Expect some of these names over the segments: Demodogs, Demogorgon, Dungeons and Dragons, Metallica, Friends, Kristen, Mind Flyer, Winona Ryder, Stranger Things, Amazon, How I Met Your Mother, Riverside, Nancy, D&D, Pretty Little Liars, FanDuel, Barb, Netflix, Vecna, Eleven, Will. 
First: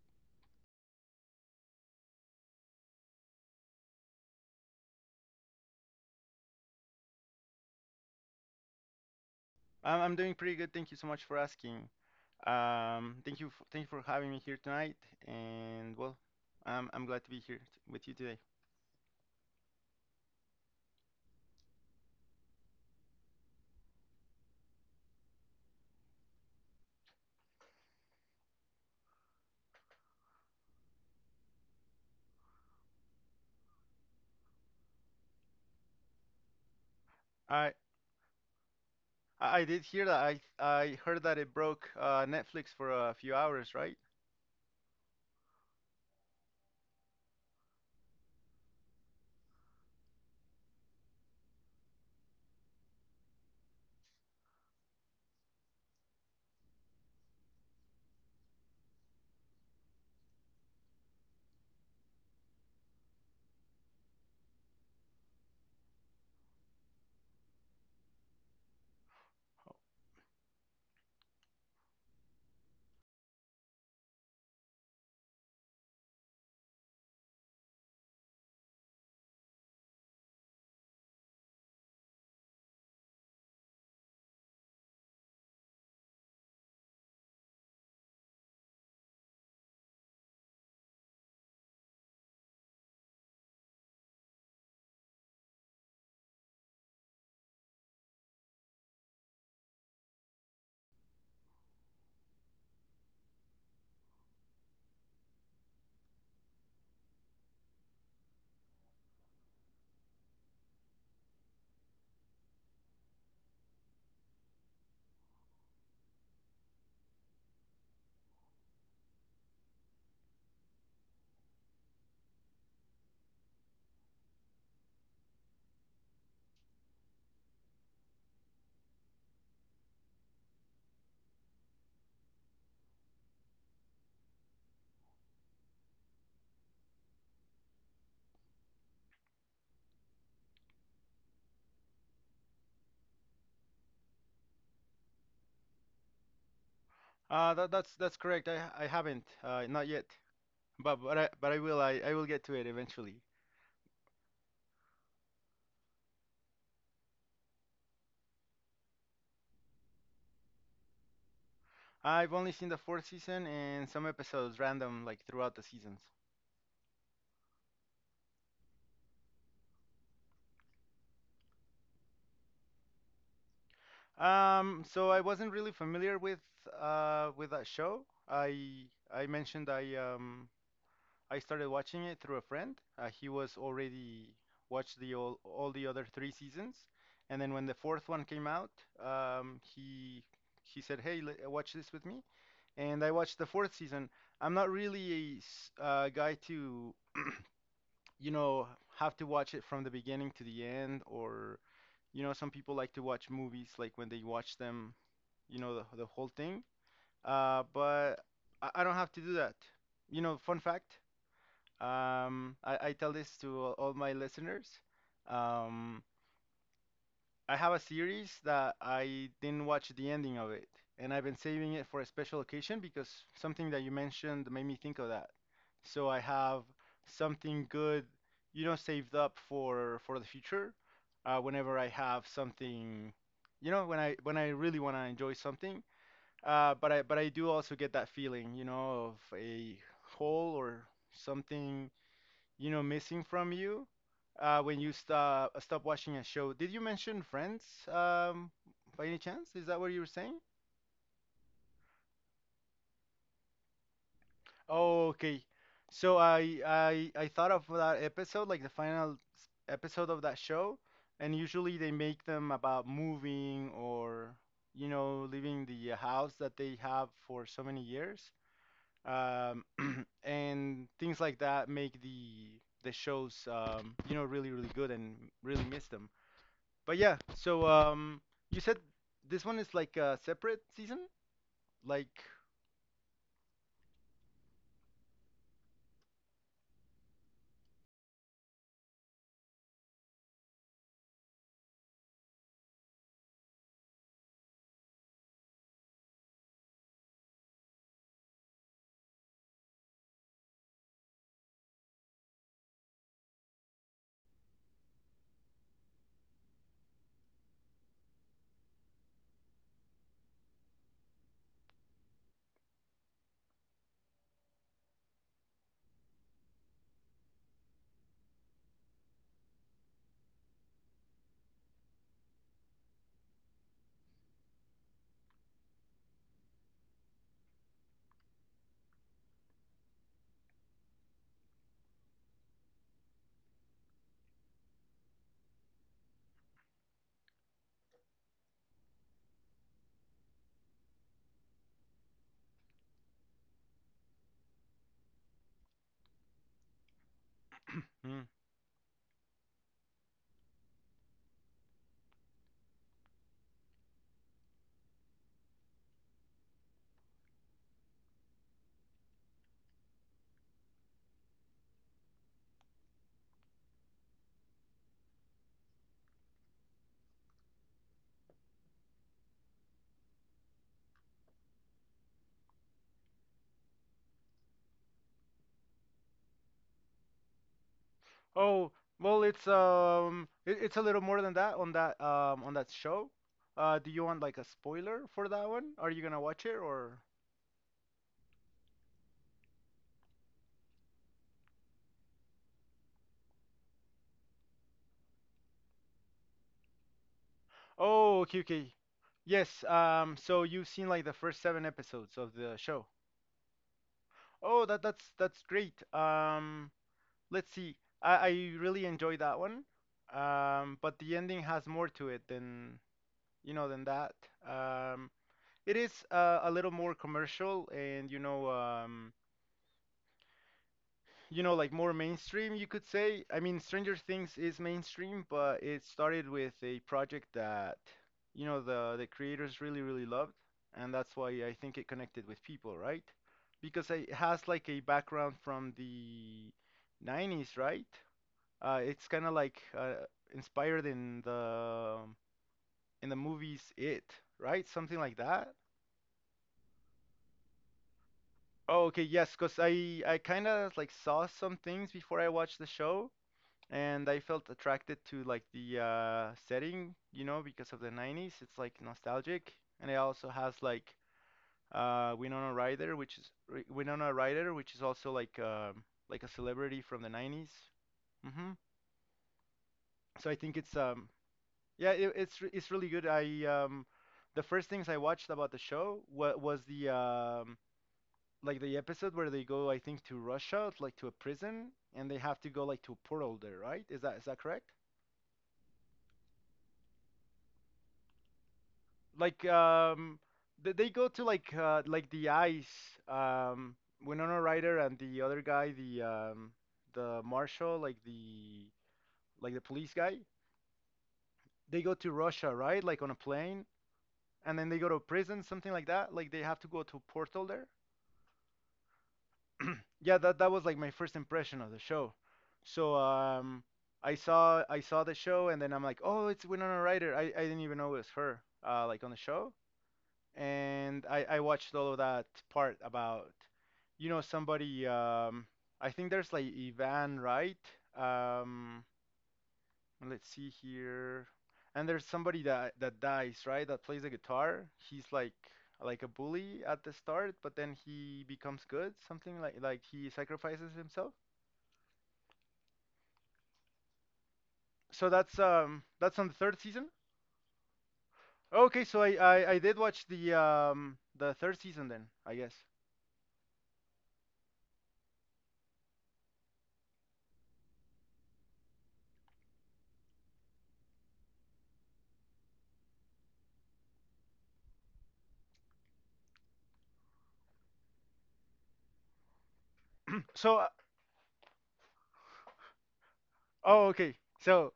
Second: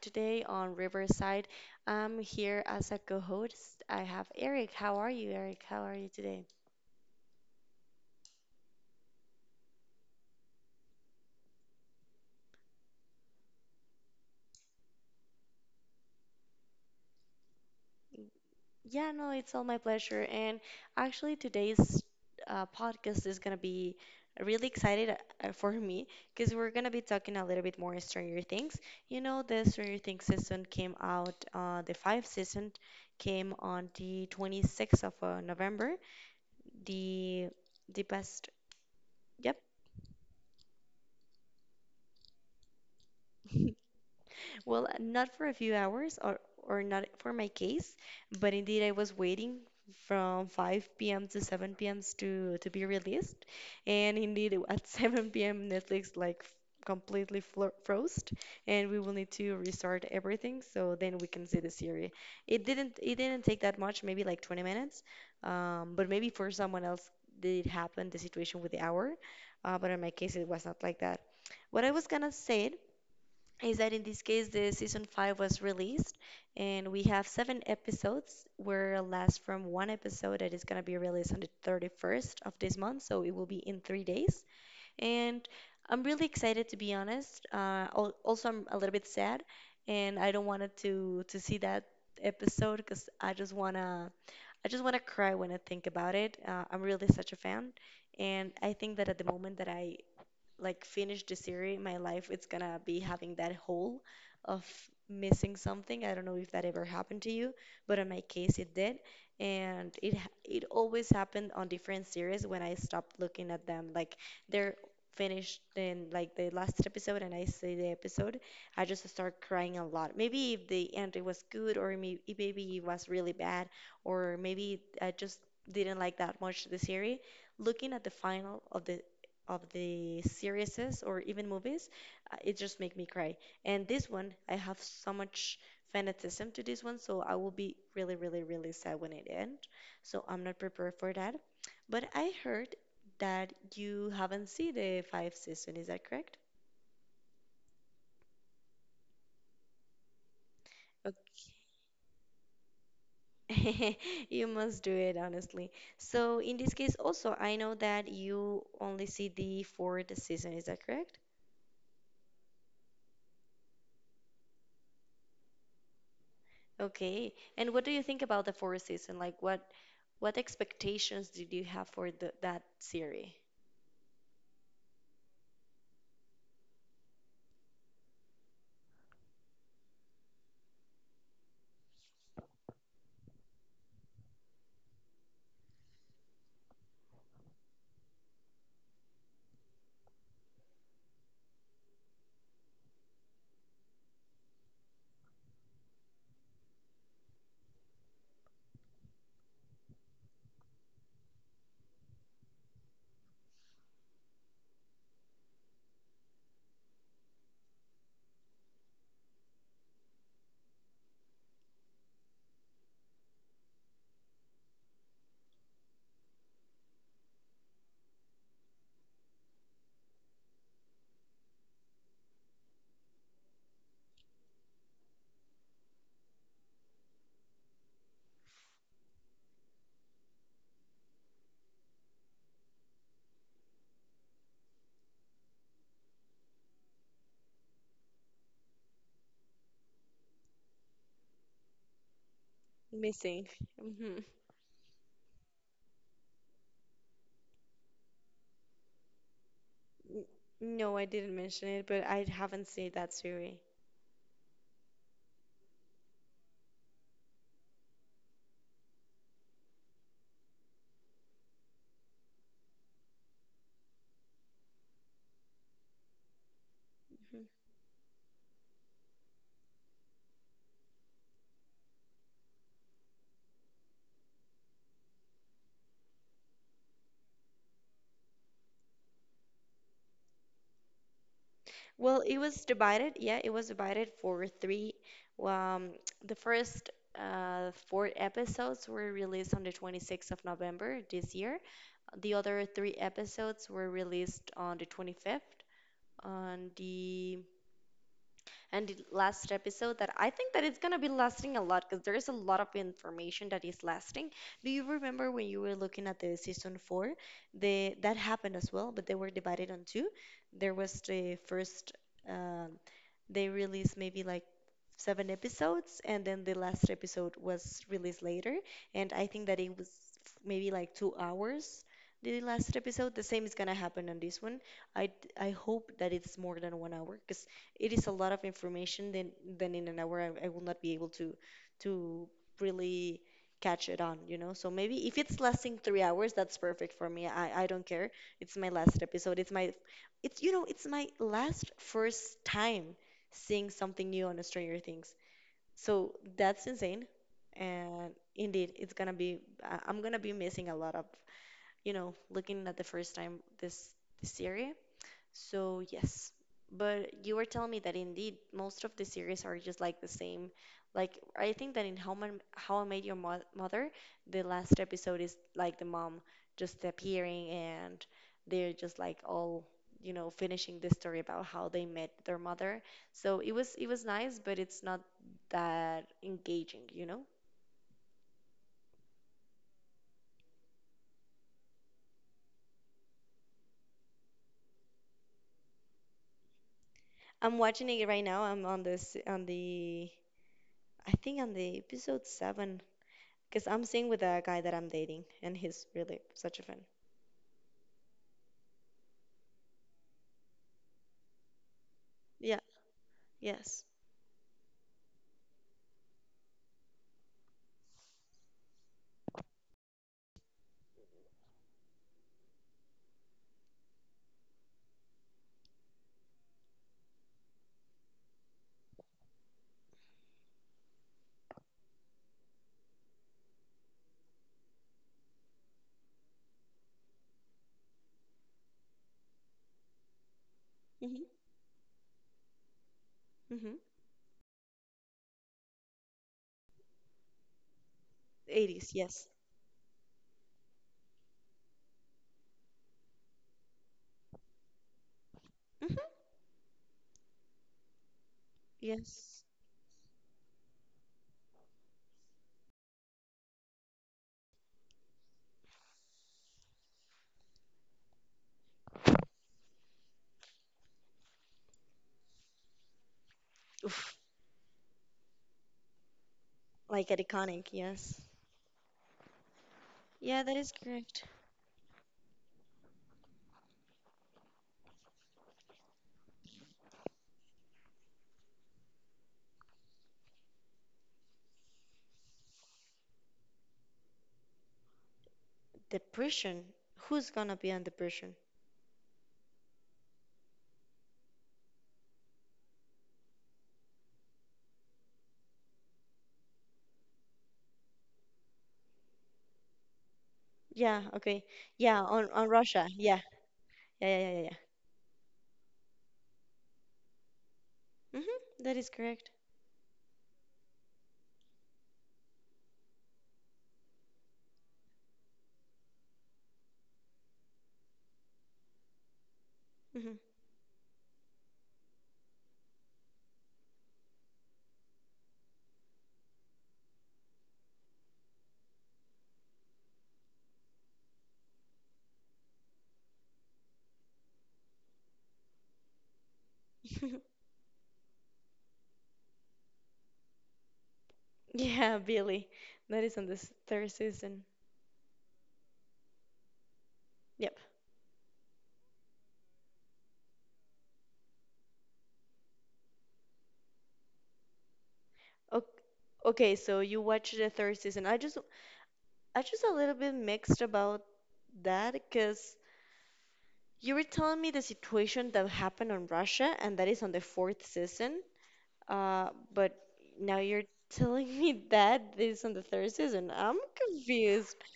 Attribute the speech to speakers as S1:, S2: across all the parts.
S1: today on Riverside. I'm here as a co-host. I have Eric. How are you, Eric? How are you today?
S2: I'm doing pretty good. Thank you so much for asking. Thank you, thank you for having me here tonight. And well, I'm glad to be here with you today.
S1: Yeah, no, it's all my pleasure. And actually, today's podcast is gonna be really excited for me because we're gonna be talking a little bit more Stranger Things. You know, the Stranger Things season came out, the five season came on the 26th of November. The
S2: I
S1: the best, yep,
S2: I heard that it broke Netflix for a few hours, right?
S1: Well, not for a few hours or not for my case, but indeed I was waiting from 5 p.m. to 7 p.m. to be released. And indeed at 7 p.m. Netflix like completely flo froze, and we will need to restart everything so then we can see the series. It didn't take that much, maybe like 20 minutes. But maybe for someone else did happen the situation with the hour, but in my case it was not like that. What I was gonna say is that in this case the season 5 was released, and we have seven episodes where last from one episode that is going to be released on the 31st of this month, so it will be in 3 days. And I'm really excited, to be honest. Also, I'm a little bit sad and I don't wanted to see that episode, because I just want to cry when I think about it. I'm really such a fan, and I think that at the moment that I like finish the series, my life it's gonna be having that hole of missing something. I don't know if that ever happened to you, but in my case it did, and it always happened on different series when I stopped looking at them. Like they're finished in like the last episode and I see the episode, I just start crying a lot. Maybe if the ending was good maybe it was really bad, or maybe I just didn't like that much the series. Looking at the final of the series or even movies, it just make me cry. And this one, I have so much fanatism to this one, so I will be really, really, really sad when it ends. So I'm not prepared for that. But I heard that you haven't seen the five season. Is that correct?
S2: That's correct. I haven't not yet, but but I
S1: Okay.
S2: but I will I, I will get to it eventually.
S1: You must do it, honestly. So in this case, also, I know that you only see the fourth season. Is that correct?
S2: I've only seen the fourth season and some episodes random like throughout the seasons.
S1: Okay. And what do you think about the fourth season? Like what expectations did you have for that series?
S2: So I wasn't really familiar with that show. I I mentioned I started watching it through a friend. He was already watched all the other three seasons, and then when the fourth one came out, um he he said, "Hey, watch this with me." And I watched the fourth season. I'm not really a guy to you know have to watch it from the beginning to the end, or you know some people like to watch movies like when they watch them you know, the whole thing. But I don't have to do that. You know, fun fact, I tell this to all my listeners. Um, I have a series that I didn't watch the ending of it, and I've been saving it for a special occasion because something that you mentioned made me think of that. So I have something good, you know, saved up for the future. Whenever I have something, you know, when I really want to enjoy something, but I do also get that feeling, you know, of a hole or something, you know, missing
S1: Missing.
S2: from you
S1: Hmm.
S2: when you stop watching a show. Did you mention Friends, um, by any chance? Is that what you were
S1: N-
S2: saying?
S1: No, I didn't mention it, but I haven't seen that series.
S2: Oh, okay. So I thought of that episode, like the final episode of that show, and usually they make them about moving or, you know, leaving the house that they have
S1: Mhm.
S2: for so many years. Um, and things like that make the shows you know really good and really miss them. But yeah, you said this one is like a separate season, like
S1: Well, it was divided. Yeah, it was divided for three. Um, the first four episodes were released on the 26th of November this year. The other three episodes were released on the 25th. On the And the last episode that I think that it's gonna be lasting a lot, because there is a lot of information that is lasting. Do you remember when you were looking at the season four? The That happened as well, but they were divided on two. There was the first. Uh, they released maybe like seven episodes, and then the last episode was released later. And I think that it was maybe like 2 hours, the last episode. The same is gonna happen on this one. I, I hope that it's more than 1 hour, because it is a lot of information. Then in an hour, I will not be able to really catch it on, you know? So maybe if it's lasting 3 hours, that's perfect for me. I don't care. It's my last episode. It's my it's you know, it's my last first time seeing something new on Stranger Things. So that's insane. And
S2: Hmm.
S1: indeed, it's gonna be, I'm gonna be missing a lot of, you know, looking at the first time this series. So, yes. But you were telling me that indeed most of the series are just like the same. Like I think that in How I Made Your Mo Mother, the last episode is like the mom just appearing and they're just like all, you know, finishing the story about how they met their mother. So it was nice, but it's not that engaging, you know?
S2: Oh well, it's a little more than that on that show. Do you want like a spoiler for that one? Are you gonna watch it or?
S1: I'm watching it right now. I'm on this on the I think on the episode seven. Because I'm seeing with a guy that I'm dating, and he's really such a fan.
S2: Oh, okay, okay. Yes. So you've seen like the first seven episodes of the
S1: Yeah.
S2: show.
S1: Yes.
S2: Oh, that's great. Let's see. I really enjoyed that one, but the ending has more to it than you know than that. Um, it is a little more commercial and you know like more mainstream you could say. I mean, Stranger Things is mainstream, but it started with a project that you know the creators really loved, and that's
S1: Mhm.
S2: why I think it connected with people, right?
S1: Hmm.
S2: Because it has like a background from the 90s, right? Uh,
S1: 80s.
S2: it's kind
S1: Yes.
S2: of like inspired in the movies It, right? Something like that.
S1: Hmm.
S2: Oh, okay, yes,
S1: Yes.
S2: because I kind of like saw some things before I watched the show, and I felt attracted to like the setting, you know, because of the 90s. It's like nostalgic, and it also has like Winona
S1: Oof.
S2: Ryder, which is also like a celebrity from
S1: Like
S2: the
S1: an
S2: 90s.
S1: iconic, yes.
S2: Hmm. So I
S1: Yeah, that
S2: think
S1: is
S2: it's
S1: correct.
S2: yeah, it's really good. I The first things I watched about the show wa was the like the episode where they go, I think, to Russia, like to a prison, and they have to go like to a portal there, right? Is that correct?
S1: Depression. Who's gonna be on depression?
S2: Like they go to like the ice. Um, Winona Ryder and the other guy, the marshal, like the police guy,
S1: Yeah, okay.
S2: they go
S1: Yeah,
S2: to
S1: on
S2: Russia, right?
S1: Russia.
S2: Like on a
S1: Yeah,
S2: plane,
S1: yeah, yeah, yeah, yeah.
S2: and then they go to prison, something like that. Like they have to go to a portal there.
S1: Yeah. Mhm. That is correct.
S2: Yeah, that was like my first impression of the show. So I saw the show, and then I'm like, oh, it's Winona Ryder. I didn't even know it was her, like on the show.
S1: Hmm.
S2: And I watched all of that part about, you know, somebody. I think there's like Ivan, right? Um, Let's see here. And there's somebody that dies, right? That plays the guitar. He's like a bully at the start, but then he becomes good. Something like he sacrifices himself.
S1: Yeah, Billy. That is on this third season.
S2: So that's on the third season.
S1: Yep.
S2: Okay, so I did watch the third season then, I guess.
S1: Okay, okay, so you watched the third season. I'm just a little bit mixed about that, because you were telling me the situation that happened on Russia, and that is on the fourth season. But now
S2: So
S1: you're
S2: uh,
S1: telling me that this is on the third season. I'm
S2: oh, okay.
S1: confused.
S2: So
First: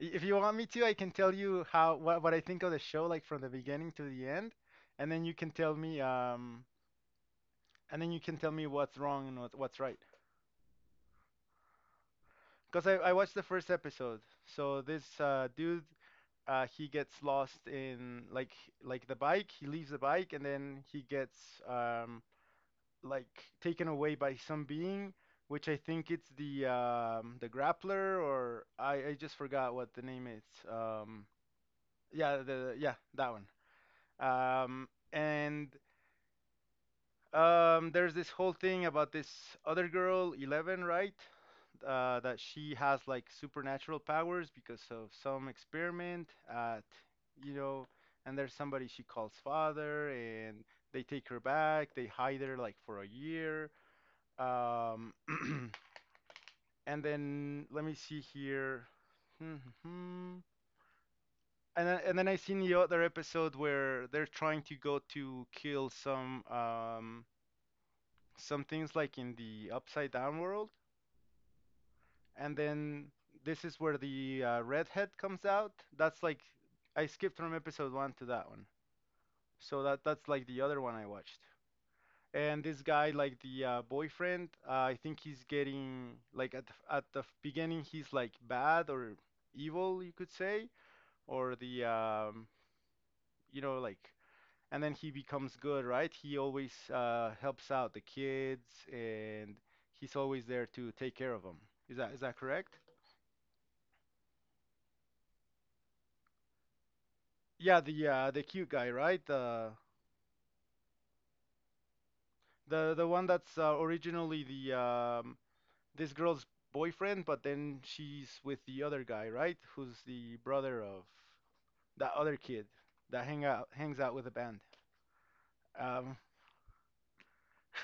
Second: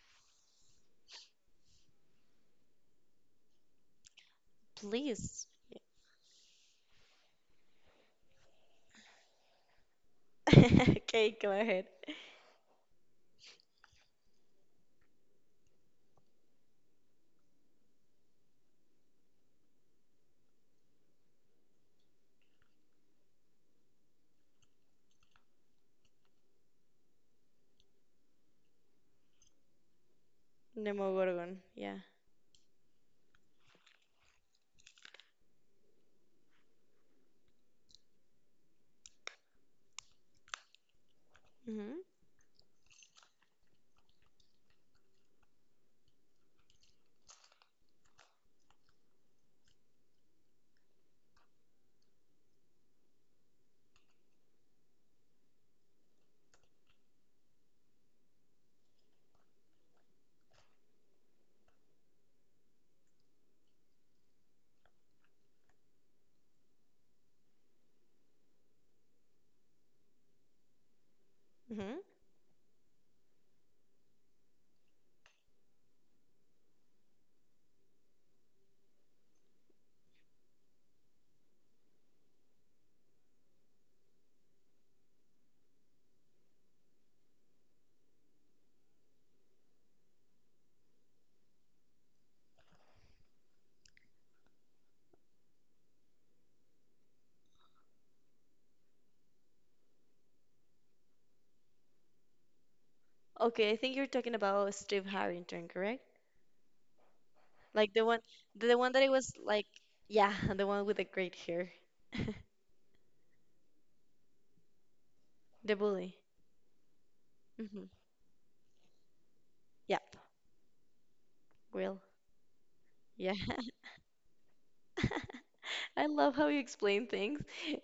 S2: if you want me to, I can tell you how what I think of the show like from the beginning to the end, and then you
S1: Please.
S2: can tell me what's wrong and what's right.
S1: Okay, go ahead.
S2: Because I watched the first episode. So this dude, he gets lost in like the bike. He leaves the bike and then he gets um, like taken away by some being, which I think it's the grappler or I just forgot what the name is. Um,
S1: Nemogorgon. Yeah.
S2: yeah, the yeah, that one. And There's this whole thing about this other girl, Eleven, right?
S1: Mm-hmm.
S2: That she has like supernatural powers because of some experiment at, you know, and there's somebody she calls father, and they take her back. They hide her like for a year. Um, and then let me see here. And then I seen the other episode where they're trying to go to kill some things like in the upside down world,
S1: Mm-hmm.
S2: and then this is where the redhead comes out. That's like I skipped from episode one to that one, so that's like the other one I watched. And this guy, like the boyfriend, I think he's getting like at the beginning he's like bad or evil, you could say, or the you know like, and then he becomes good, right? He always helps out the kids, and he's always there to take care of them. Is that correct?
S1: Okay, I think you're talking about Steve Harrington, correct?
S2: Yeah,
S1: Like
S2: the uh, the cute
S1: the
S2: guy,
S1: one that it
S2: right?
S1: was like,
S2: The
S1: yeah, the one with the great hair,
S2: the the one that's originally the
S1: the
S2: this
S1: bully.
S2: girl's boyfriend, but then
S1: Mm-hmm.
S2: she's with the other guy, right? Who's
S1: Yep.
S2: the brother of
S1: Will.
S2: that other kid that
S1: Yeah.
S2: hangs out with the band.
S1: I
S2: Um,
S1: love how you explain things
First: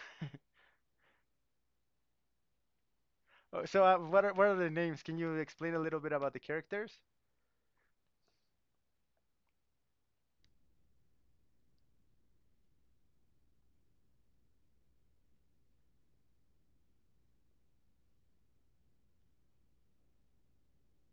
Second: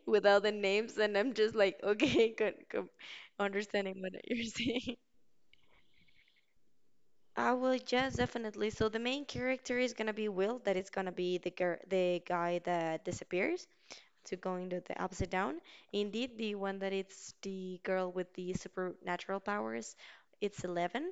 S1: without the names, and I'm just like, okay, good, good,
S2: oh,
S1: understanding what
S2: what are
S1: you're
S2: what are the
S1: saying.
S2: names? Can you explain a little bit about the characters?
S1: I will, yes, definitely. So the main character is gonna be Will, that is gonna be the girl, the guy that disappears to going to the upside down. Indeed, the one that it's the girl with the supernatural powers, it's 11.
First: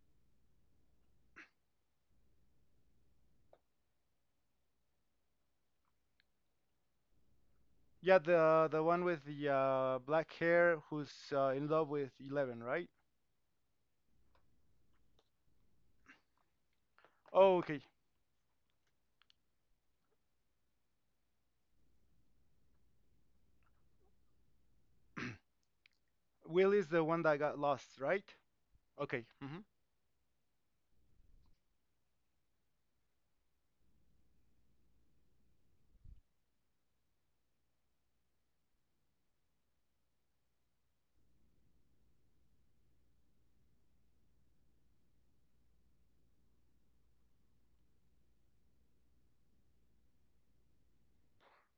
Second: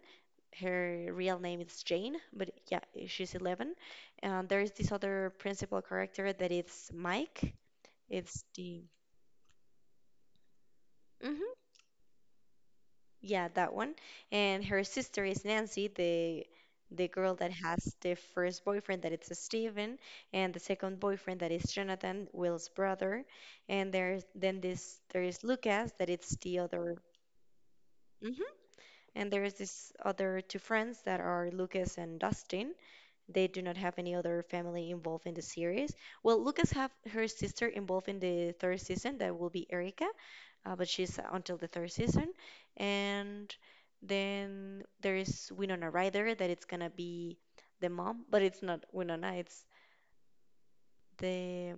S1: Her real name is Jane, but yeah, she's 11. And there is this other principal character that it's Mike.
S2: Yeah,
S1: It's
S2: the
S1: the
S2: the one with the black hair who's
S1: Mhm.
S2: in love with Eleven, right?
S1: Yeah, that one. And her sister is Nancy, the girl that
S2: Oh, okay.
S1: has the first boyfriend that it's Steven, and the second boyfriend that is Jonathan, Will's brother. And there's then this there is Lucas that it's the
S2: Will is
S1: other.
S2: the one that got lost, right?
S1: Mhm.
S2: Okay.
S1: And there is
S2: Hmm.
S1: this other two friends that are Lucas and Dustin. They do not have any other family involved in the series. Well, Lucas have her sister involved in the third season. That will be Erica, but she's until the third season. And then there is Winona Ryder that it's gonna be the mom, but it's not Winona. It's the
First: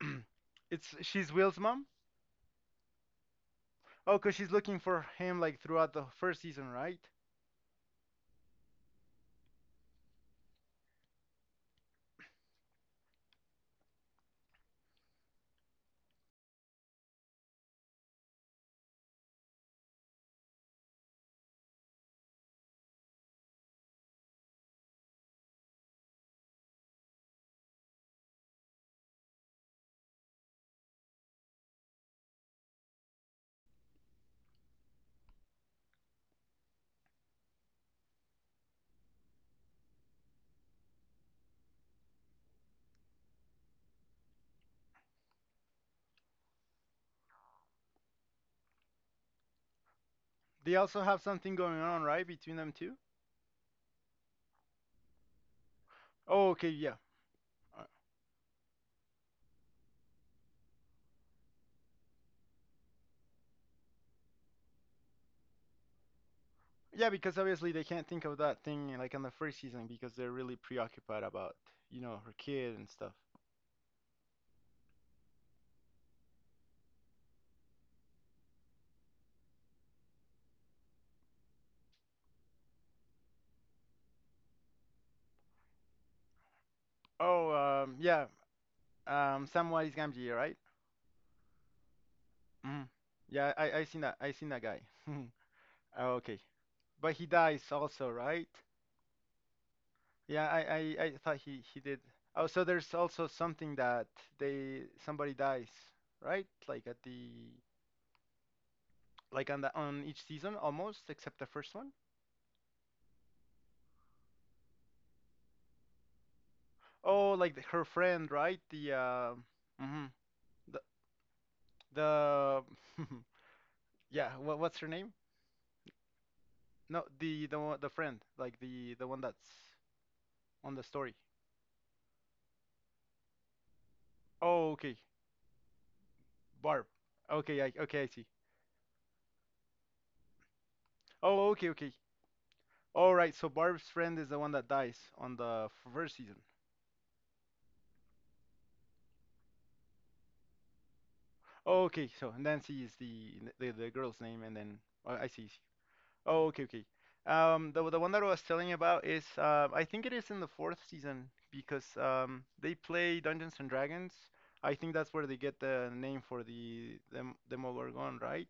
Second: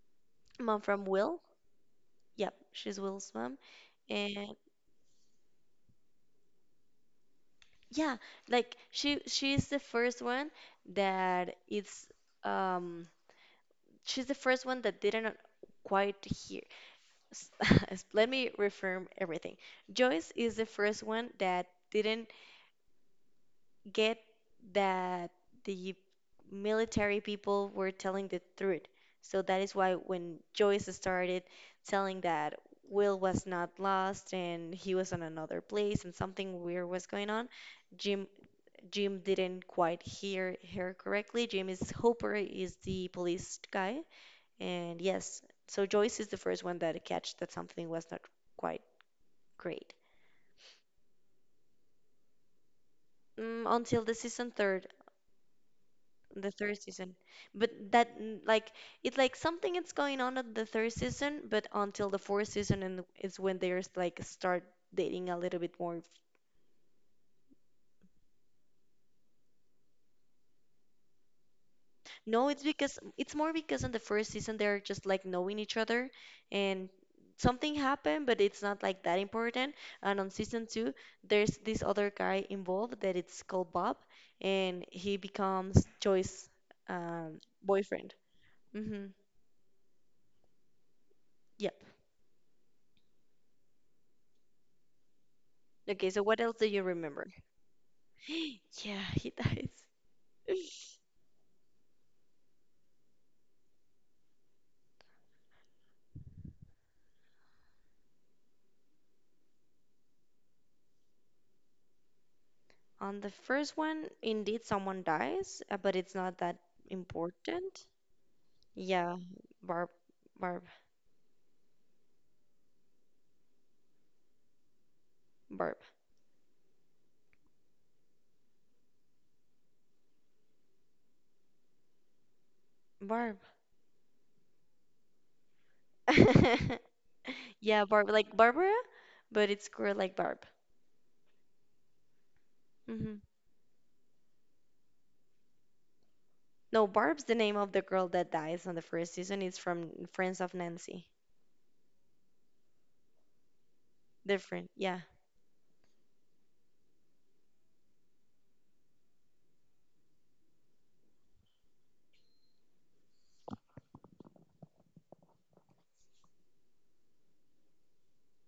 S1: mom
S2: It's
S1: from
S2: She's
S1: Will.
S2: Will's mom.
S1: Yep, she's Will's mom.
S2: Oh, because
S1: And
S2: she's looking for him like throughout the first season, right?
S1: yeah, like she's the first one that it's um she's the first one that didn't quite hear. S- s- Let me reframe everything. Joyce is the first one that didn't get that the military people were telling the truth. So that is why when Joyce started telling that Will was not lost and he was on another place and something weird was going on, Jim Jim didn't quite hear her correctly. Jim is Hooper is the police guy, and yes, so Joyce is the first one that catch that something was not quite great.
S2: They also have something going on, right, between them two?
S1: Mm, until the season third, the
S2: Oh, okay,
S1: third
S2: yeah.
S1: season. But
S2: Uh,
S1: that mm, like it like something is going on at the third season, but until the fourth season and it's when they're like start dating a little bit more.
S2: Yeah, because obviously they can't think of that thing like on the first season because they're really preoccupied about, you know, her
S1: No, it's
S2: kid and
S1: because
S2: stuff.
S1: it's more because in the first season they're just like knowing each other and something happened, but it's not like that important. And on season two, there's this other guy involved that it's called Bob, and he becomes Joy's
S2: Oh,
S1: boyfriend.
S2: yeah,
S1: Mm-hmm.
S2: Samwise Gamgee, right?
S1: Yep.
S2: Mm. Yeah, I seen that. I seen that guy.
S1: Okay,
S2: Oh,
S1: so
S2: okay,
S1: what else do you
S2: but he
S1: remember?
S2: dies also, right?
S1: Yeah, he dies.
S2: Yeah, I, I, I thought he did. Oh, so there's also something that they somebody dies, right? Like at the like on the on each season almost, except the first one.
S1: On the first one, indeed someone dies, but it's not that
S2: Oh, like her
S1: important.
S2: friend, right? The
S1: Yeah, Barb,
S2: Hmm.
S1: Barb,
S2: The the yeah. What's her name?
S1: Barb.
S2: No, the friend, like the one that's on the story.
S1: Barb.
S2: Oh, okay, Barb. Okay,
S1: Yeah,
S2: okay, I
S1: Barb,
S2: see.
S1: like Barbara, but it's girl like Barb.
S2: Oh, okay, okay. All
S1: Hmm.
S2: right. So Barb's friend is the one that dies on the first season.
S1: No, Barb's the name of the girl that dies on the first season. It's from Friends of Nancy.
S2: Oh, okay, so Nancy is the girl's name, and
S1: Different,
S2: then
S1: yeah.
S2: oh, I see. I see. Oh, okay, okay. The one that I was telling you about is I think it is in the fourth season because they play Dungeons and Dragons. I think that's where they get the name for the Demogorgon, right?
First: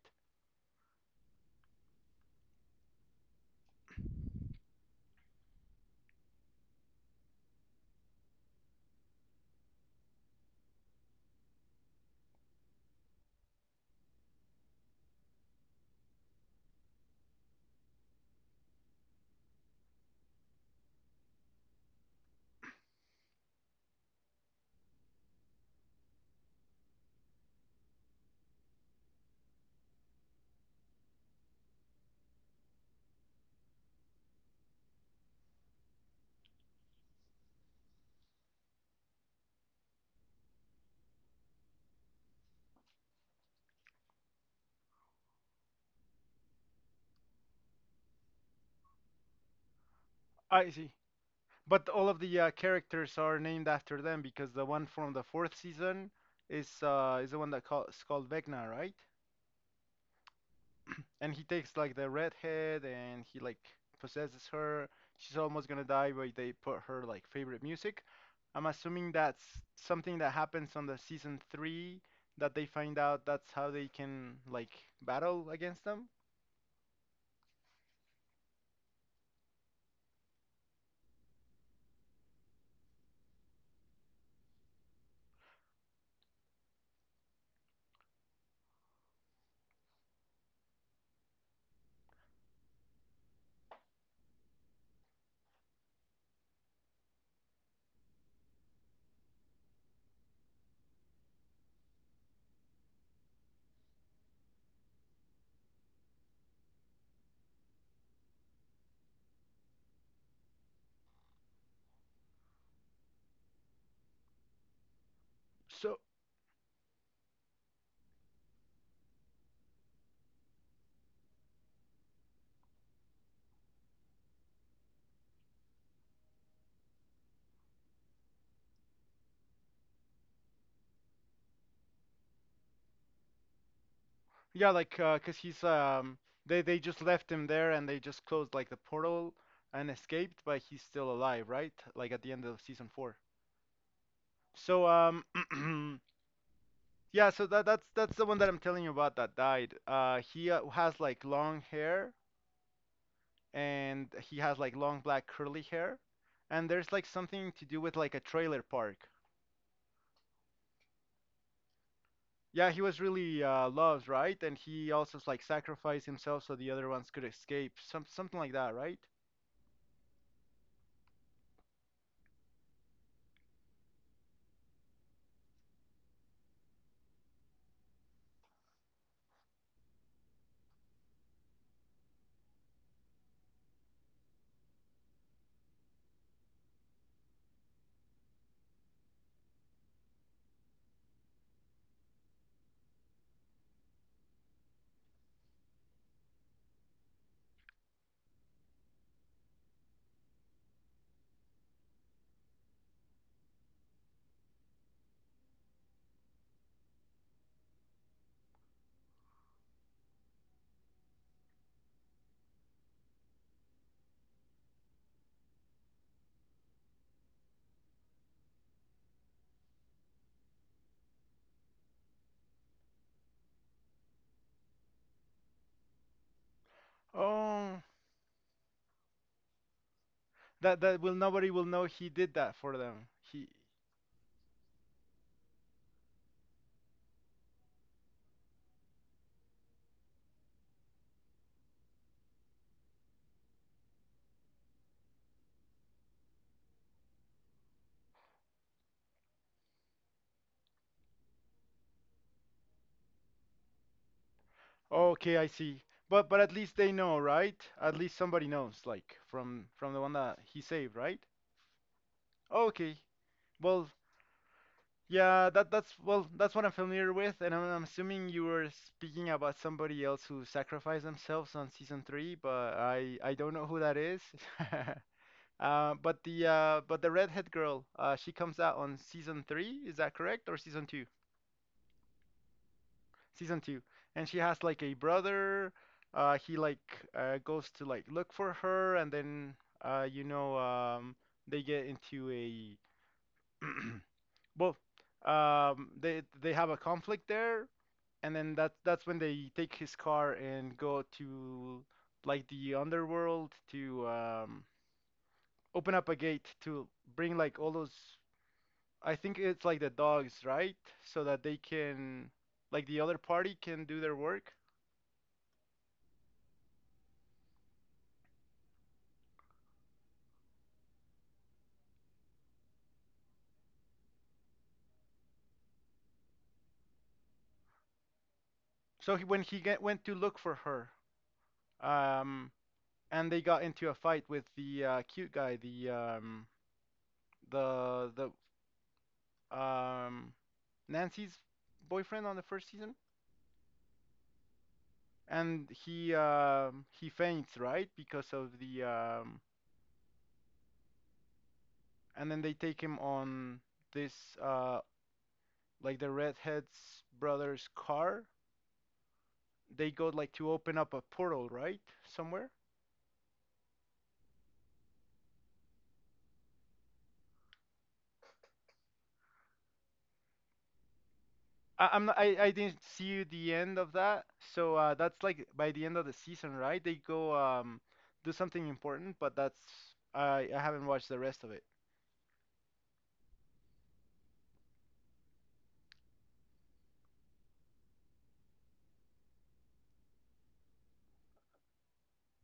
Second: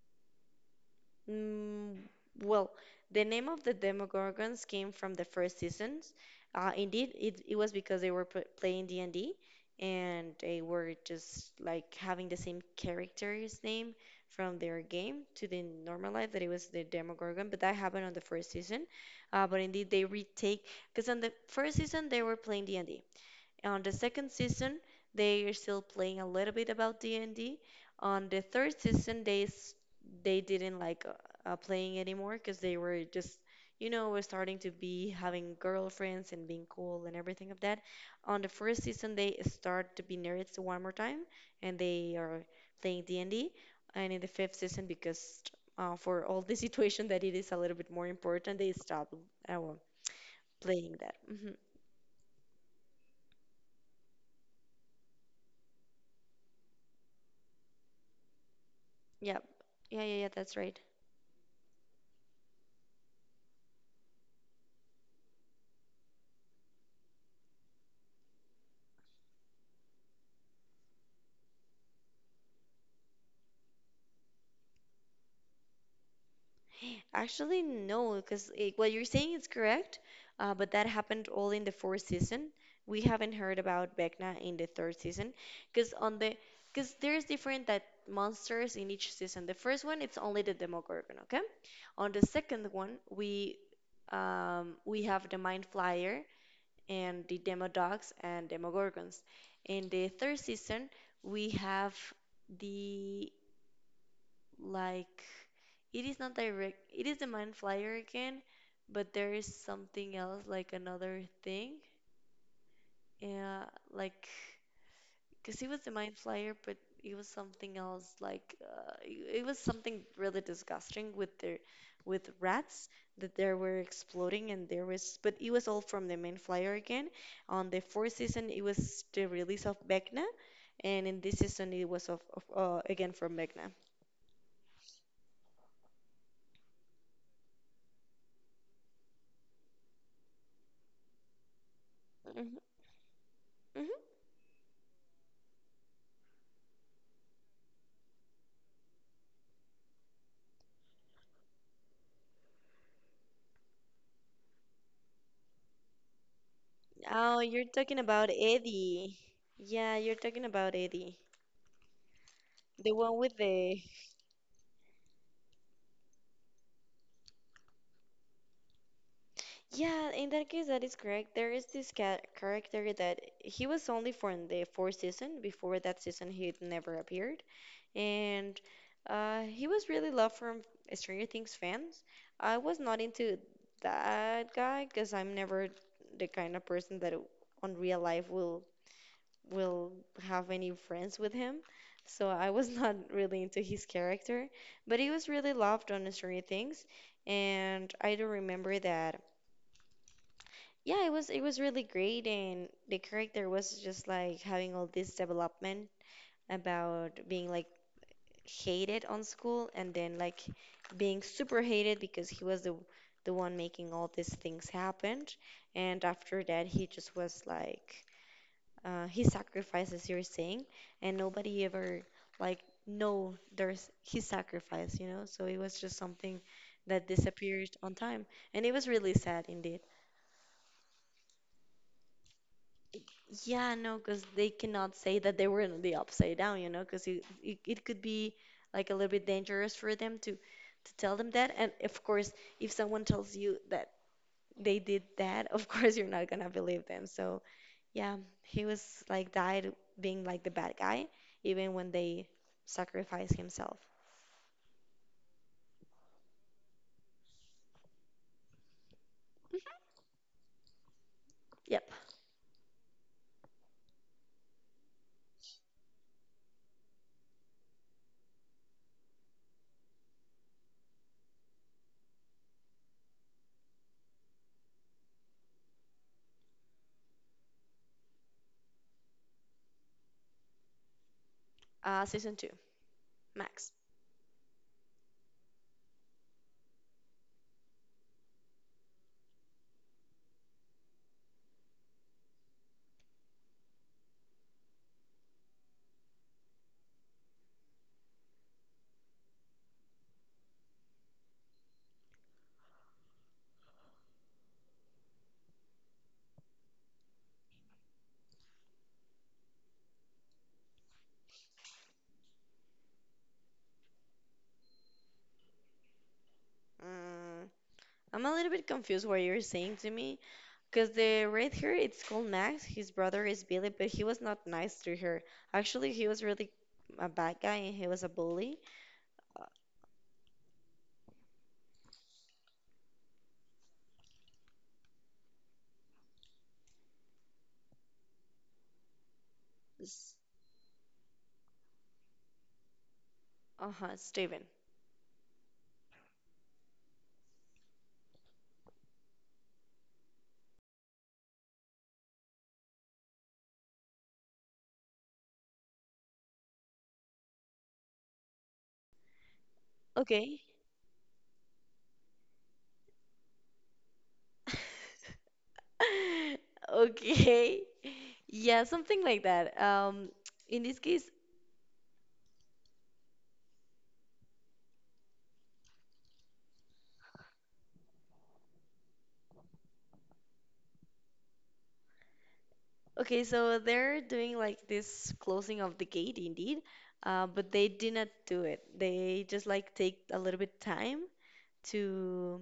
S1: Mm, well, the name of the Demogorgons came from the first seasons. Indeed, it was because they were p playing D&D and they were just like having the same character's name from their game to the normal life that it was the Demogorgon, but that happened on the first season. But indeed, they retake because on the first season they were playing D&D. On the second season, they are still playing a little bit about D&D. On the third season, they didn't like playing anymore because they were just, you know, were starting to be having girlfriends and being cool and everything of that. On the first season, they start to be nerds one more time, and they are playing D&D. And D. And in the fifth season, because for all the situation that it is a little bit more important, they stop well,
S2: I see.
S1: playing that.
S2: But all of the characters are named after them because the one from the fourth season is the one is called Vecna, right?
S1: Yeah. Yeah, yeah, yeah, that's right.
S2: And he takes like the redhead and he like possesses her. She's almost gonna die, but they put her like favorite music. I'm assuming that's something that happens on the season three that they find out that's how they can like battle against them.
S1: Actually, no, because what you're saying is correct, but that happened all in the fourth season. We haven't heard about Vecna in the third season, because on the because there's different that monsters in each season. The first one, it's only the Demogorgon, okay? On the second one, we have the Mind Flyer and the Demodogs and Demogorgons. In the third season, we have the like. It is not direct. It is the Mind Flyer again, but there is something else, like another thing. Yeah, like, because it was the
S2: So
S1: Mind Flyer, but it was something else. Like, it was something really disgusting with their, with rats that they were exploding, and there was, but it was all from the Mind Flyer again. On the fourth season, it was the release of Vecna, and in this season, it was of again from Vecna.
S2: yeah, like 'cause he's, they just left him there and they just closed like the portal and escaped, but he's still alive, right? Like at the end
S1: Mhm,
S2: of season four.
S1: mhm.
S2: So Yeah, so that's the one that I'm telling you about that died. He has like long hair and he has like long black curly hair, and there's like
S1: Oh,
S2: something to
S1: you're
S2: do with
S1: talking
S2: like a
S1: about
S2: trailer park.
S1: Eddie. Yeah, you're talking about Eddie.
S2: Yeah, he
S1: The
S2: was
S1: one with
S2: really
S1: the.
S2: loved, right? And he also like sacrificed himself so the other ones could escape, some something like that, right?
S1: Yeah, in that case, that is correct. There is this ca character that he was only for in the fourth season. Before that season, he never appeared. And he was really loved from Stranger Things fans. I was not into that guy because I'm never the kind of person that on real life will have any friends with him. So I was not really into his character, but he was really loved on Stranger Things, and I do remember that. Yeah, it was really great, and the character was just like having all this development about being like hated on school, and then like being super hated because he was the one making all these things happen, and after that he just was like his sacrifices you're saying and nobody ever like know there's his sacrifice, so it was just something that disappeared
S2: Oh,
S1: on time, and it was really sad indeed.
S2: that that will nobody will know he did that for them. He,
S1: Yeah, no, because they cannot say that they were in the upside down, you know, because it could be like a little bit dangerous for them to tell them that. And of course, if someone tells you that they did that, of course you're not gonna believe them. So yeah, he was like died being like the bad guy, even when they sacrifice himself.
S2: okay, I see. But at least they know, right? At least somebody knows, like from the one that he saved, right?
S1: Yep.
S2: Okay. Well, yeah, that's that's what I'm familiar with, and I'm assuming you were speaking about somebody else who sacrificed themselves on season three, but I don't know who that is. But the redhead girl, she comes out on season three, is that correct? Or season two?
S1: Season two,
S2: Season
S1: Max.
S2: two, and she has like a brother. He like goes to like look for her, and then uh, you know um, they get into a well, they have a conflict there, and then that's when they take his car and go to like the underworld to open up a gate to bring like all those. I think it's like the dogs, right? So that they can, like the other party can do their work.
S1: Mm, I'm a little bit confused what you're saying to me, because the red hair it's called Max. His brother is Billy, but he was not nice to her. Actually, he was really a bad guy and he was a bully.
S2: So he, when he get, went to look for her, um, and they got into a fight with the cute guy, the
S1: S-
S2: um, Nancy's boyfriend on the first season,
S1: Uh-huh, Steven.
S2: and he faints, right, because of the and then they take him on this uh, like the redhead's brother's car. They go like
S1: Okay.
S2: to open up a portal, right, somewhere.
S1: Okay. Yeah, something like that. In this case,
S2: I, I'm not, I didn't see the end of that, so that's like by the end of the season, right? They go do something important, but that's I haven't watched the rest of it.
S1: okay, so they're doing like this closing of the gate indeed, but they did not do it. They just like take a little bit time to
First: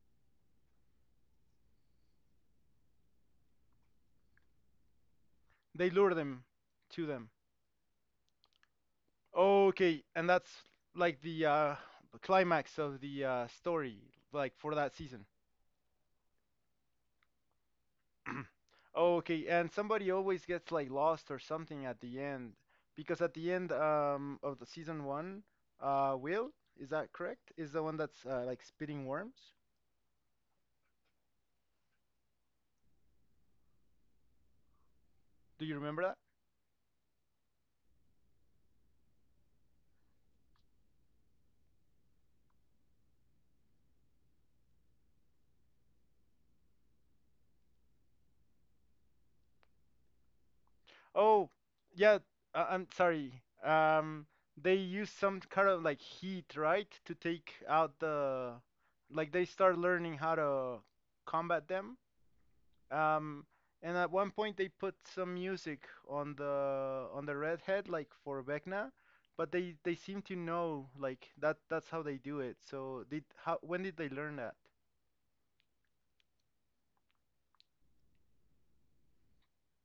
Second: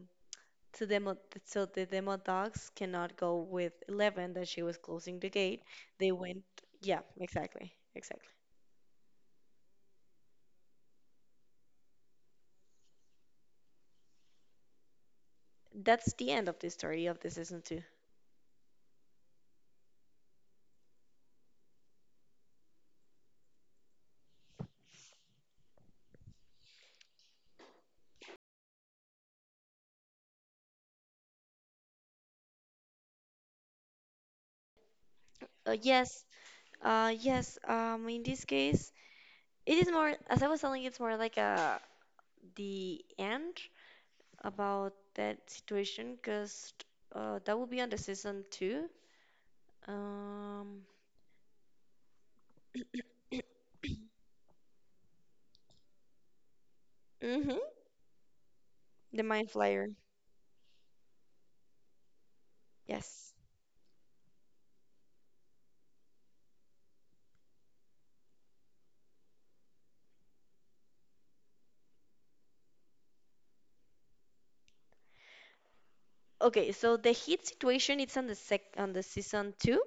S1: to demo so the demo dogs cannot go with Eleven that she was closing the gate.
S2: They
S1: They
S2: lure them
S1: went, yeah,
S2: to them.
S1: exactly, exactly.
S2: Okay, and that's like the climax of the story, like for that season.
S1: That's the end of the story of the season two.
S2: Okay, and somebody always gets like lost or something at the end, because at the end of the season one, Will, is that correct? Is the one that's like spitting worms? Do you remember that?
S1: Yes, yes. In this case, it is more, as I was telling, it's more like a the end about that situation because that will be on the season two. Um,
S2: Oh, yeah, I- I'm sorry. They use some kind of like heat, right, to
S1: mhm,
S2: take out the,
S1: the
S2: like they
S1: Mind
S2: start
S1: Flyer.
S2: learning how to combat them.
S1: Yes.
S2: Um, and at one point they put some music on the redhead, like for Vecna, but they seem to know like that that's how they do it. So did how when did they learn that?
S1: Okay, so the hit situation it's on the sec on the season two,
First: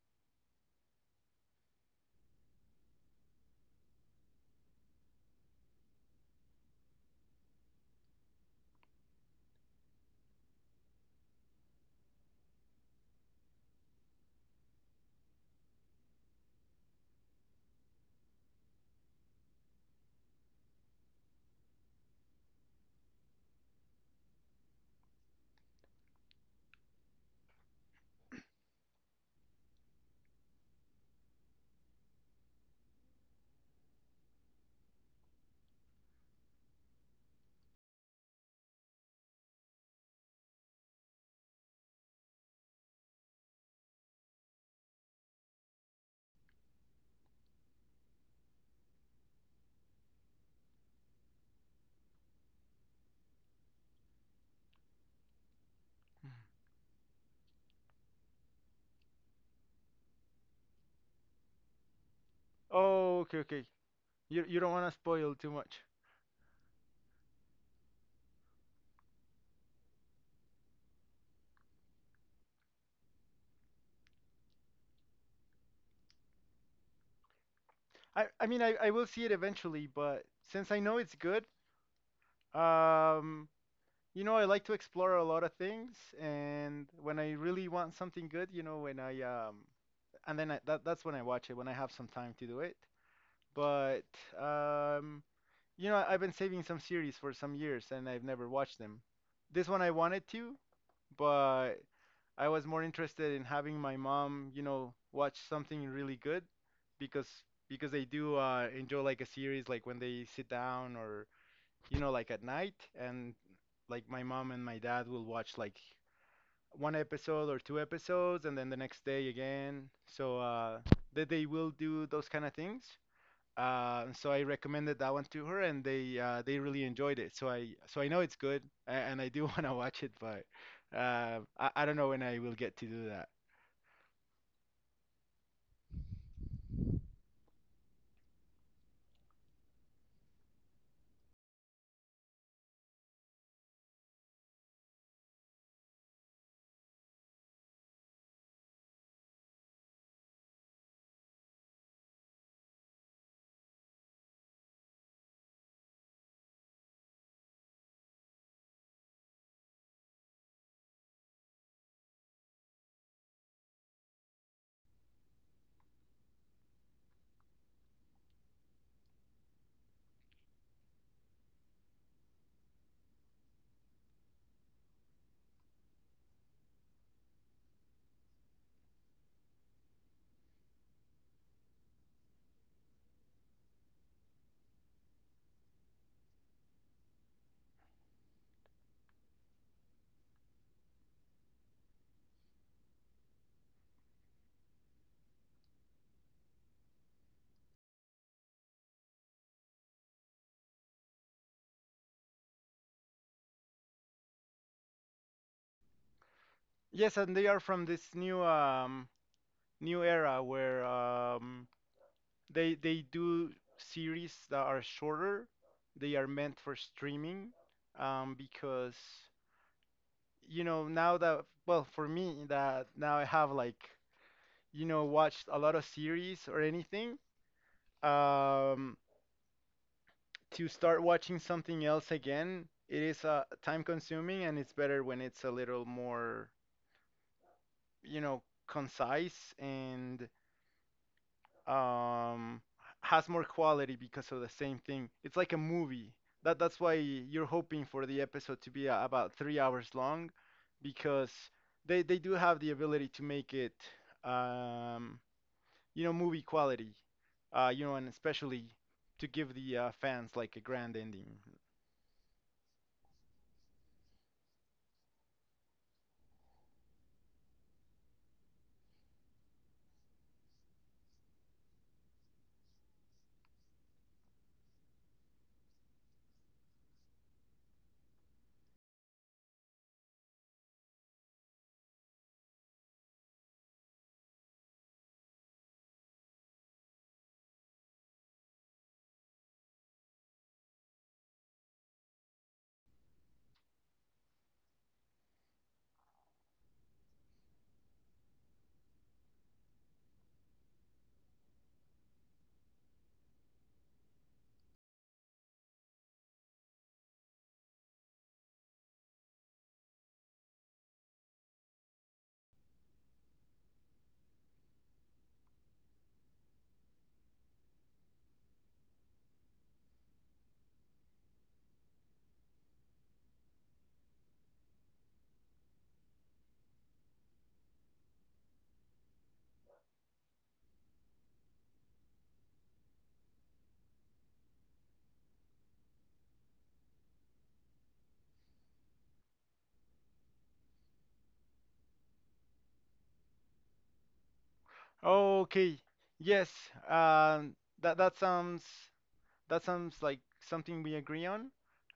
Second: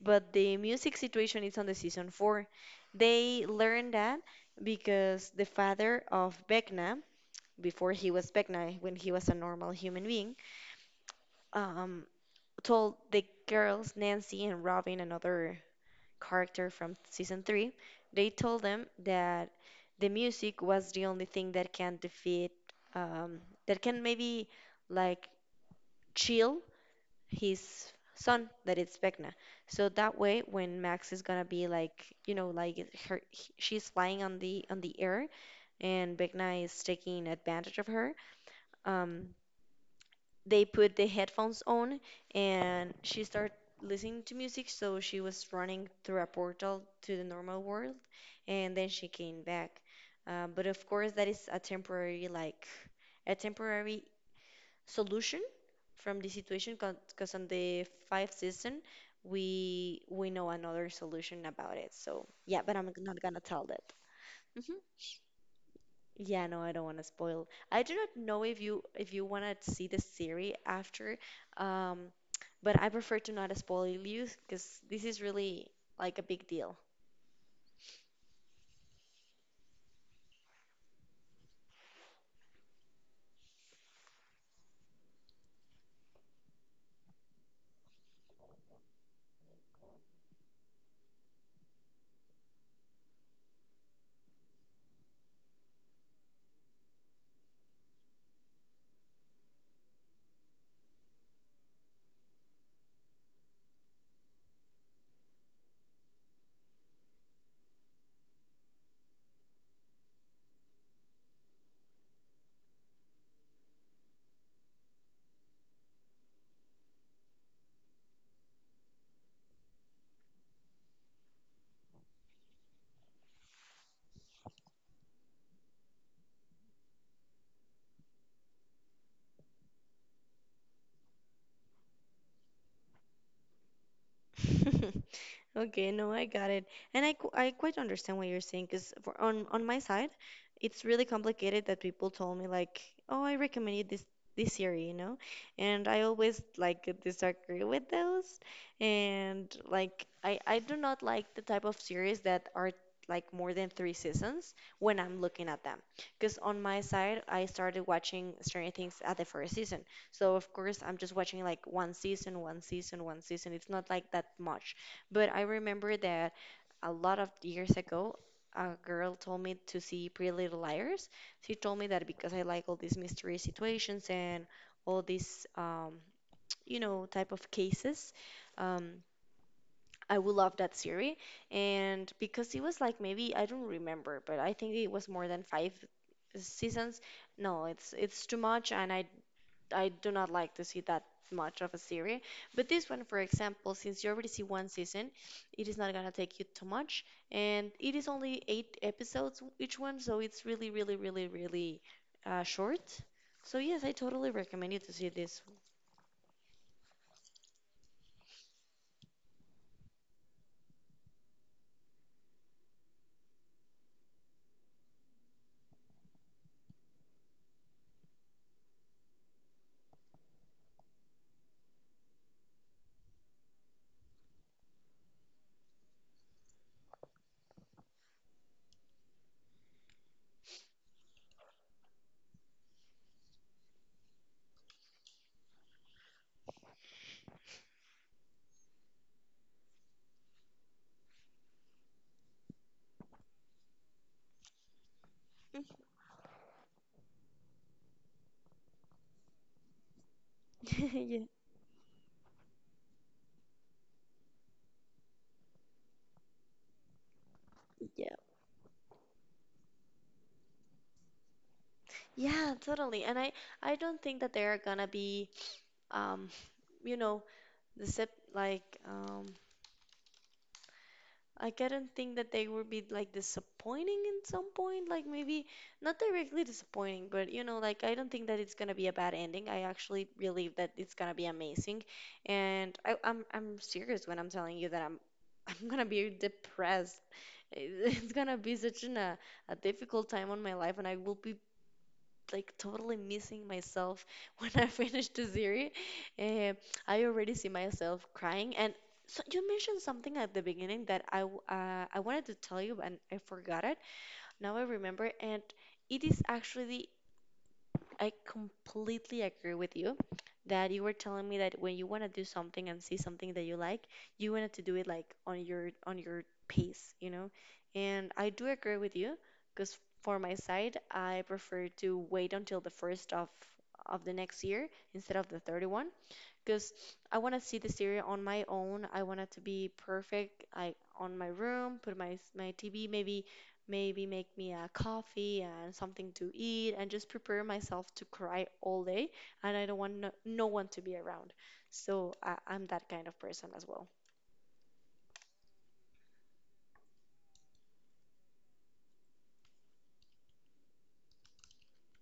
S1: but the music situation it's on the season four. They learned that because the father of Vecna, before he was Vecna, when he was a normal human being, um, told the girls Nancy and Robin and other character from season three, they told them that the music was the only thing that can defeat, um, that can maybe like chill his son, that is Vecna. So that way, when Max is gonna be like, you know, like her, she's flying on the air, and Vecna is taking advantage of her. Um, they put the headphones on and she started listening to music, so she was running through a portal to the normal world, and then she came back. Uh, but of course that is a temporary like a temporary solution from the situation, because on the fifth season we know another solution about it. So yeah, but I'm not
S2: Oh, okay,
S1: gonna tell
S2: okay.
S1: that.
S2: You don't
S1: Mm-hmm.
S2: want to spoil too much.
S1: Yeah, no, I don't want to spoil. I do not know if you want to see the series after, um, but I prefer to not spoil you because this is really like a big deal.
S2: I mean I will see it eventually, but since I know it's good, um, you know I like to explore a lot of things, and when I really want something good, you know, when I and then I, that's when I watch it when I have some time to do it. But um, you know, I've been saving some series for some years and I've never watched them. This one I wanted to, but I was more interested in having my mom, you know, watch something really good because because they do enjoy like a series like when they sit down or you know like at night and like my mom and my dad will watch like one episode or two episodes and then the next day again. So that they will do those kind of things. And so I recommended that one to her, and they really enjoyed it. So I know it's good, a- and I do want to watch it, but I don't know when I will get to do that.
S1: Okay, no, I got it. And I quite understand what you're saying, because for on my side, it's really complicated that people told me like, "Oh, I recommended this series," you know? And I always like disagree with those. And like I do not like the type of series that are like more than three seasons when I'm looking at them. Because on my side, I started watching Stranger Things at the first season. So of course, I'm just watching like one season, one season, one season. It's not like that much. But I remember that a lot of years ago, a girl told me to see Pretty Little Liars. She told me that because I like all these mystery situations and all these, you know, type of cases. Um, I would love that series. And because it was like maybe I don't remember, but I think it was more than five seasons. No, it's too much, and I do not like to see that much of a series. But this one, for example, since you already see one season, it is not gonna take you too much, and it is only eight episodes each one, so it's really, really, really, really short. So yes, I totally recommend you to see this.
S2: Yes, and they are from this new new era where they do series that are shorter. They are meant for streaming because you know now that well for me that now I have like you know watched a lot of series or anything. Um, to start watching something else again, it is time consuming and it's better when it's a little more, you know, concise and um, has more quality because of the same thing. It's like a movie. That's why you're hoping for the episode to be about 3 hours long,
S1: Yeah,
S2: because they do have the ability to make it, um, you know, movie quality, you know, and
S1: yeah,
S2: especially to give the fans like a grand ending.
S1: yeah, totally. And I don't think that they are gonna be, um, you know, the sep like, like, I couldn't think that they would be like disappointing in some point, like maybe not directly disappointing, but you know, like I don't think that it's gonna be a bad ending. I actually believe that it's gonna be amazing, and I'm serious when I'm telling you that I'm I'm gonna be depressed. It's gonna be such an, a difficult time on my life, and I will be like totally missing myself when I finished the series. Eh, I already see myself crying. And so you mentioned something at the beginning that I wanted to tell you and I forgot it. Now I remember, and it is actually I completely agree with you that you were telling me that when you want to do something and see something that you like, you wanted to do it like on your pace, you know? And I do agree with you, because for my side, I prefer to wait until the first of the next year instead of the 31st, because I want to see the series on my own. I want it to be perfect. I on my room, put my TV, maybe make me a coffee and something to eat, and just prepare myself to cry all day. And I don't want no one to be around. So I'm that kind of person as well.
S2: Okay. Yes. Um, that sounds that sounds like something we agree on.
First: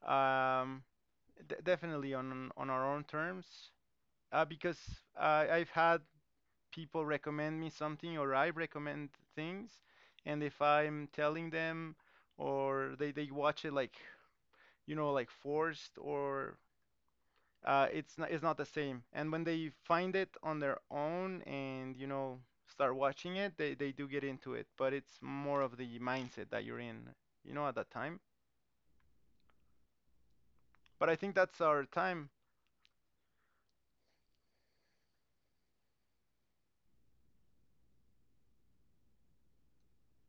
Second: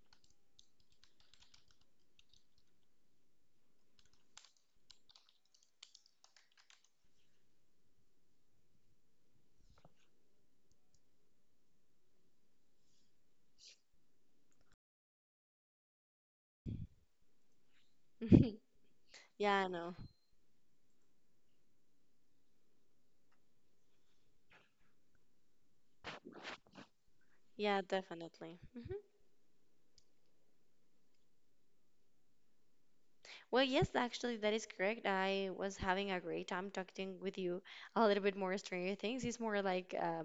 S2: Um, d definitely on our own terms. Because I've had people recommend me something or I recommend things, and if I'm telling them or they watch it like you know like forced or it's not the same. And when
S1: Yeah, I
S2: they
S1: know.
S2: find it on their own and you know start watching it, they do get into it. But it's more of the mindset that you're in, you know, at
S1: Yeah,
S2: that time.
S1: definitely. Mm-hmm.
S2: But I think that's our time.
S1: Well, yes, actually, that is correct. I was having a great time talking with you a little bit more Stranger Things. It's more like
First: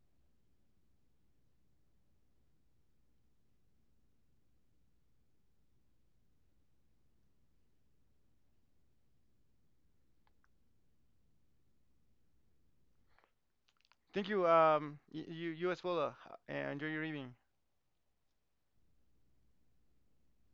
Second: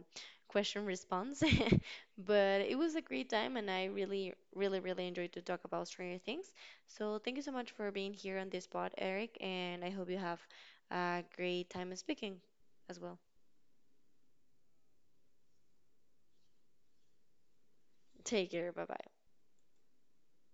S1: question response, but it was a great time, and I really, really, really enjoyed to talk about Stranger Things. So thank you so much for being here on this pod, Eric, and I hope you have a great time speaking as well.
S2: Thank you. Y- you you as well. Enjoy your evening.
S1: Take care. Bye bye.